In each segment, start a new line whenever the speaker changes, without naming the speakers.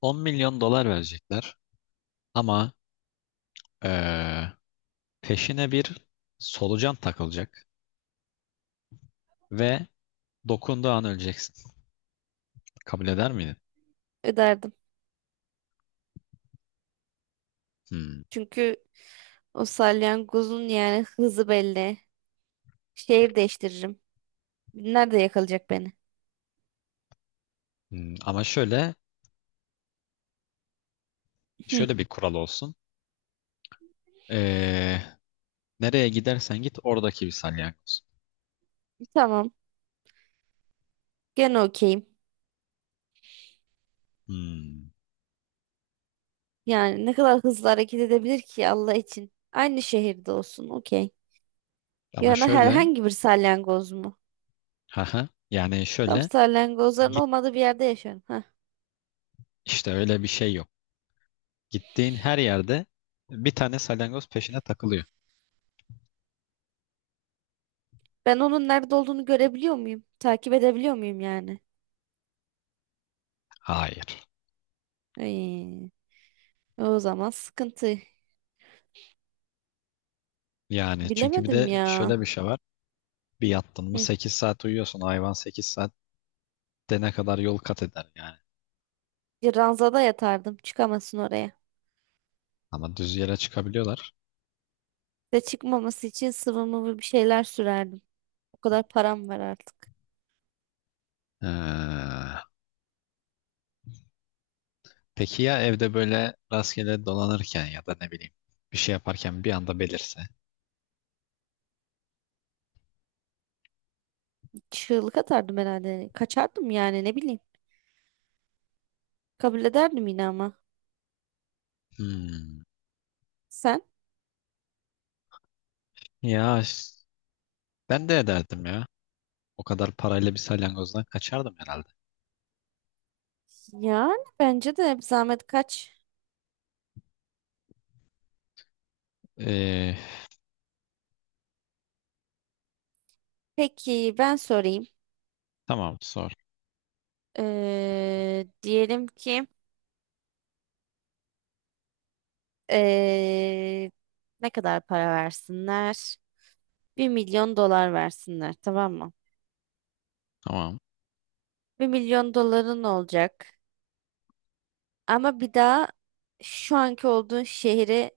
10 milyon dolar verecekler ama eee, peşine bir solucan takılacak ve dokunduğu an öleceksin. Kabul eder miydin?
Öderdim.
Hmm.
Çünkü o salyangozun yani hızı belli. Şehir değiştiririm. Nerede yakalayacak beni?
Hmm. Ama şöyle
Hı.
şöyle bir kural olsun. Eee, nereye gidersen git oradaki bir salyangoz.
Tamam. Gene okeyim.
Hmm.
Yani ne kadar hızlı hareket edebilir ki Allah için. Aynı şehirde olsun. Okey.
Ama
Yani
şöyle
herhangi bir salyangoz mu?
haha, yani
Tam
şöyle
salyangozların
git
olmadığı bir yerde yaşıyorum. Heh.
işte öyle bir şey yok. Gittiğin her yerde bir tane salyangoz peşine takılıyor.
Ben onun nerede olduğunu görebiliyor muyum? Takip edebiliyor muyum yani?
Hayır.
Ay, o zaman sıkıntı.
Yani çünkü bir
Bilemedim
de
ya.
şöyle bir şey var. Bir yattın mı
Hı.
8 saat uyuyorsun. Hayvan 8 saat de ne kadar yol kat eder yani.
Bir ranzada yatardım. Çıkamasın oraya.
Ama düz yere çıkabiliyorlar.
Ve çıkmaması için sıvı mıvı bir şeyler sürerdim. O kadar param var artık.
Ee, peki ya evde böyle rastgele dolanırken ya da ne bileyim bir şey yaparken bir anda belirse?
Çığlık atardım herhalde. Kaçardım yani ne bileyim. Kabul ederdim yine ama.
Hmm.
Sen?
Ya ş- ben de ederdim ya. O kadar parayla bir salyangozdan kaçardım herhalde.
Yani bence de zahmet kaç.
Ee,
Peki ben sorayım.
tamam sor.
Diyelim ki Ee, ne kadar para versinler? Bir milyon dolar versinler, tamam mı?
Tamam.
Bir milyon doların olacak. Ama bir daha şu anki olduğun şehre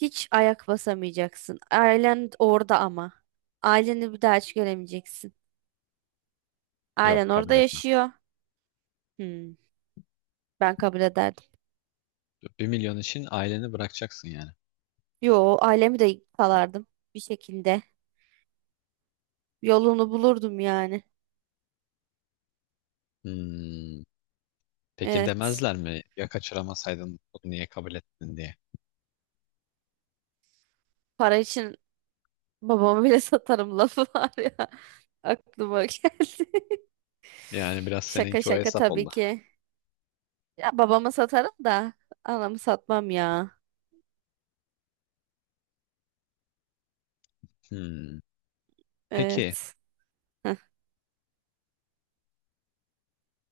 hiç ayak basamayacaksın. Ailen orada ama. Aileni bir daha hiç göremeyeceksin.
Yok
Ailen
kabul
orada
etmem.
yaşıyor. Hmm, Ben kabul ederdim.
1 milyon için aileni bırakacaksın yani.
Yo, ailemi de kalardım bir şekilde. Yolunu bulurdum yani.
Hmm. Peki
Evet.
demezler mi ya kaçıramasaydın bunu niye kabul ettin diye?
Para için babama bile satarım lafı var ya. Aklıma geldi.
Yani biraz
Şaka
seninki o
şaka
hesap
tabii
oldu.
ki. Ya babama satarım da anamı satmam ya.
Hmm. Peki
Evet. Heh.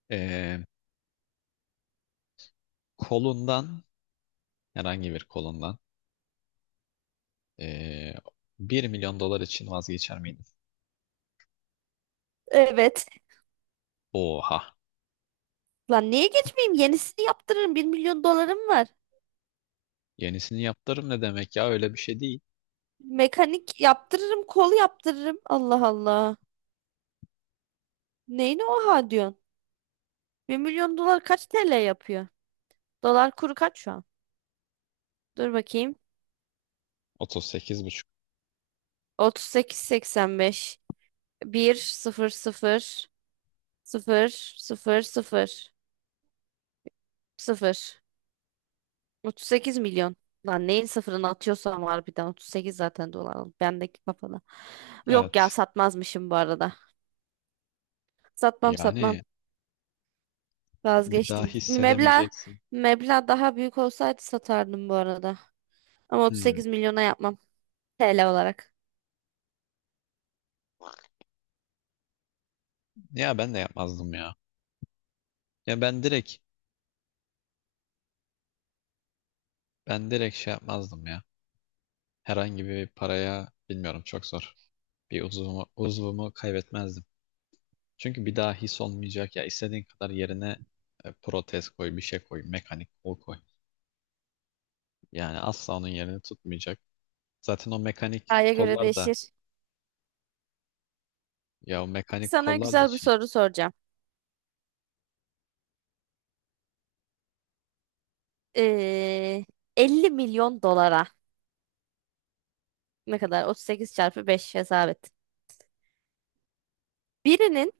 eee, kolundan herhangi bir kolundan eee 1 milyon dolar için vazgeçer miydin?
Evet.
Oha.
Lan niye geçmeyeyim? Yenisini yaptırırım. Bir milyon dolarım var.
Yenisini yaptırım ne demek ya öyle bir şey değil.
Mekanik yaptırırım, kol yaptırırım. Allah Allah. Neyine oha diyorsun? Bir milyon dolar kaç TL yapıyor? Dolar kuru kaç şu an? Dur bakayım.
38,5.
Otuz sekiz virgül seksen beş bir sıfır sıfır sıfır sıfır sıfır sıfır. 38 milyon. Lan neyin sıfırını atıyorsam harbiden 38 zaten dolar oldu. Bendeki kafada. Yok ya
Evet.
satmazmışım bu arada. Satmam satmam.
Yani bir daha
Vazgeçtim. Meblağ,
hissedemeyeceksin.
meblağ daha büyük olsaydı satardım bu arada. Ama
Hmm.
38 milyona yapmam. TL olarak.
Ya ben de yapmazdım ya. Ya ben direkt şey yapmazdım ya. Herhangi bir paraya bilmiyorum çok zor. Bir uzvumu kaybetmezdim. Çünkü bir daha his olmayacak ya istediğin kadar yerine protez koy, bir şey koy, mekanik kol koy. Yani asla onun yerini tutmayacak. Zaten o mekanik
Aya göre
kollar da
değişir.
ya o mekanik
Sana
kollar da
güzel bir
şey.
soru soracağım. Ee, 50 milyon dolara ne kadar? 38 çarpı 5 hesap et. Birinin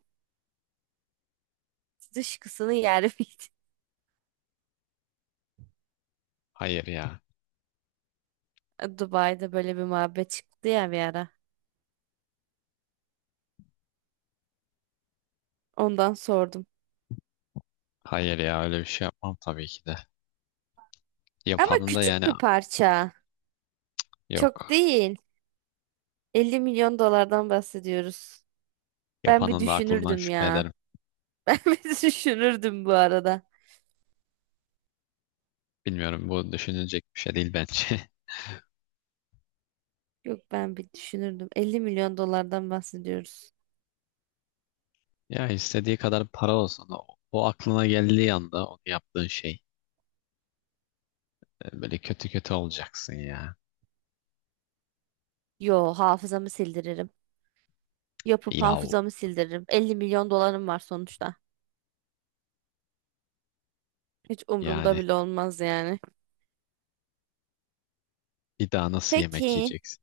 dışkısını yer miydin?
Hayır ya.
Dubai'de böyle bir muhabbet çıktı ya bir ara. Ondan sordum.
Hayır ya öyle bir şey yapmam tabii ki de.
Ama
Yapanın da
küçük
yani
bir parça. Çok
yok.
değil. 50 milyon dolardan bahsediyoruz. Ben bir
Yapanın da aklından
düşünürdüm
şüphe
ya.
ederim.
Ben bir düşünürdüm bu arada.
Bilmiyorum bu düşünülecek bir şey değil bence.
Yok ben bir düşünürdüm. 50 milyon dolardan bahsediyoruz.
Ya istediği kadar para olsun o aklına geldiği anda o yaptığın şey böyle kötü kötü olacaksın ya.
Yo hafızamı sildiririm. Yapıp
Yahu
hafızamı sildiririm. 50 milyon dolarım var sonuçta. Hiç umurumda
yani.
bile olmaz yani.
Bir daha nasıl yemek
Peki.
yiyeceksin?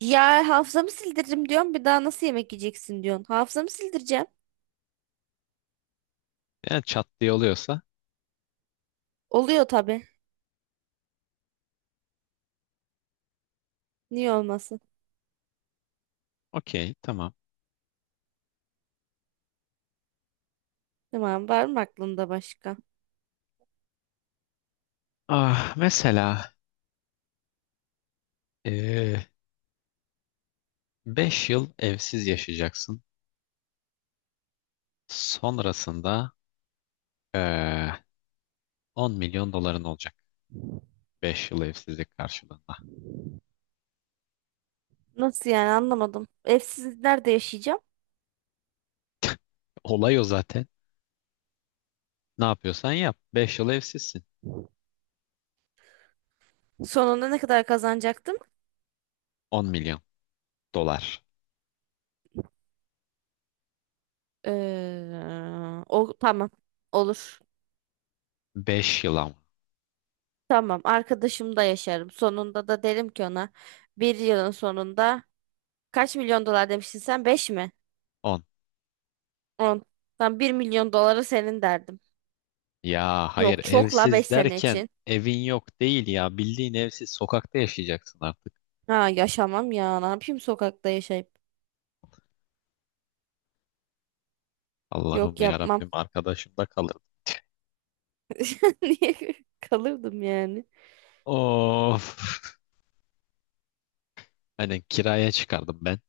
Ya hafızamı sildiririm diyorsun, bir daha nasıl yemek yiyeceksin diyorsun. Hafızamı sildireceğim.
Yani çat diye oluyorsa
Oluyor tabii. Niye olmasın?
okey tamam.
Tamam, var mı aklında başka?
Ah, mesela 5 yıl evsiz yaşayacaksın. Sonrasında eee 10 milyon doların olacak. 5 yıl evsizlik karşılığında.
Nasıl yani, anlamadım. Evsiz nerede yaşayacağım?
Olay o zaten. Ne yapıyorsan yap. 5 yıl evsizsin.
Sonunda ne kadar kazanacaktım?
10 milyon dolar.
O tamam. Olur.
5 yıl ama.
Tamam. Arkadaşımda yaşarım. Sonunda da derim ki ona bir yılın sonunda kaç milyon dolar demiştin sen? 5 mi?
10.
10. Tam bir milyon doları senin derdim.
Ya hayır
Yok çok la 5
evsiz
sene
derken
için.
evin yok değil ya. Bildiğin evsiz sokakta yaşayacaksın artık.
Ha yaşamam ya. Ne yapayım sokakta yaşayıp.
Allah'ım
Yok
ya
yapmam.
Rabbim arkadaşım da kalır.
Niye kalırdım yani?
Of. Hani kiraya çıkardım ben.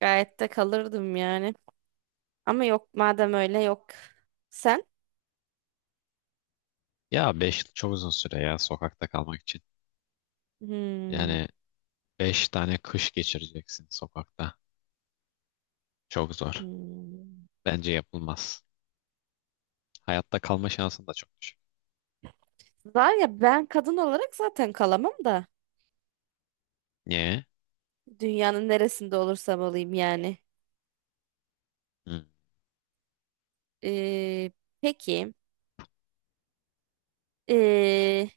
Gayet de kalırdım yani. Ama yok madem öyle, yok. Sen?
Ya 5 yıl çok uzun süre ya sokakta kalmak için.
Hmm.
Yani 5 tane kış geçireceksin sokakta. Çok zor.
Hmm.
Bence yapılmaz. Hayatta kalma şansın da çok düşük.
Var ya ben kadın olarak zaten kalamam da.
Niye?
Dünyanın neresinde olursam olayım yani.
Hı.
Ee, peki. Ee,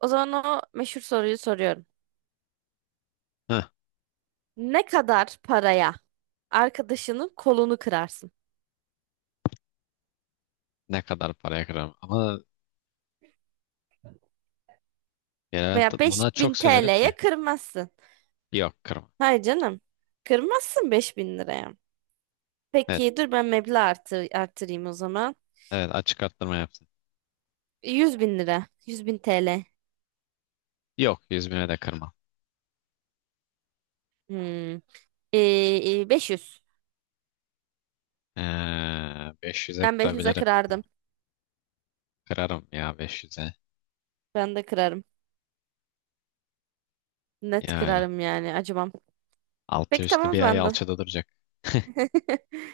o zaman o meşhur soruyu soruyorum.
Heh,
Ne kadar paraya arkadaşının kolunu kırarsın?
ne kadar paraya kırarım. Ama genel
Veya
buna
5.000
çok söylerim ki.
TL'ye kırmazsın.
Yok kırma.
Hayır canım. Kırmazsın 5000 liraya.
Evet,
Peki dur ben meblağ artır, artırayım o zaman.
evet açık arttırma yapsın.
100 bin lira. Yüz bin TL.
Yok 100 bine de kırmam.
Hmm. Beş yüz.
Ee, 500'e
Ben beş yüz'e
kırabilirim.
kırardım.
Kırarım ya 500'e.
Ben de kırarım. Net
Yani
kırarım yani. Acımam.
altı
Peki tamam
üstü
o
bir ay
zaman da.
alçada duracak.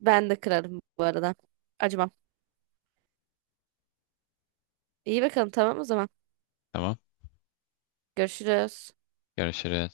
Ben de kırarım bu arada. Acımam. İyi bakalım, tamam o zaman.
Tamam.
Görüşürüz.
Görüşürüz.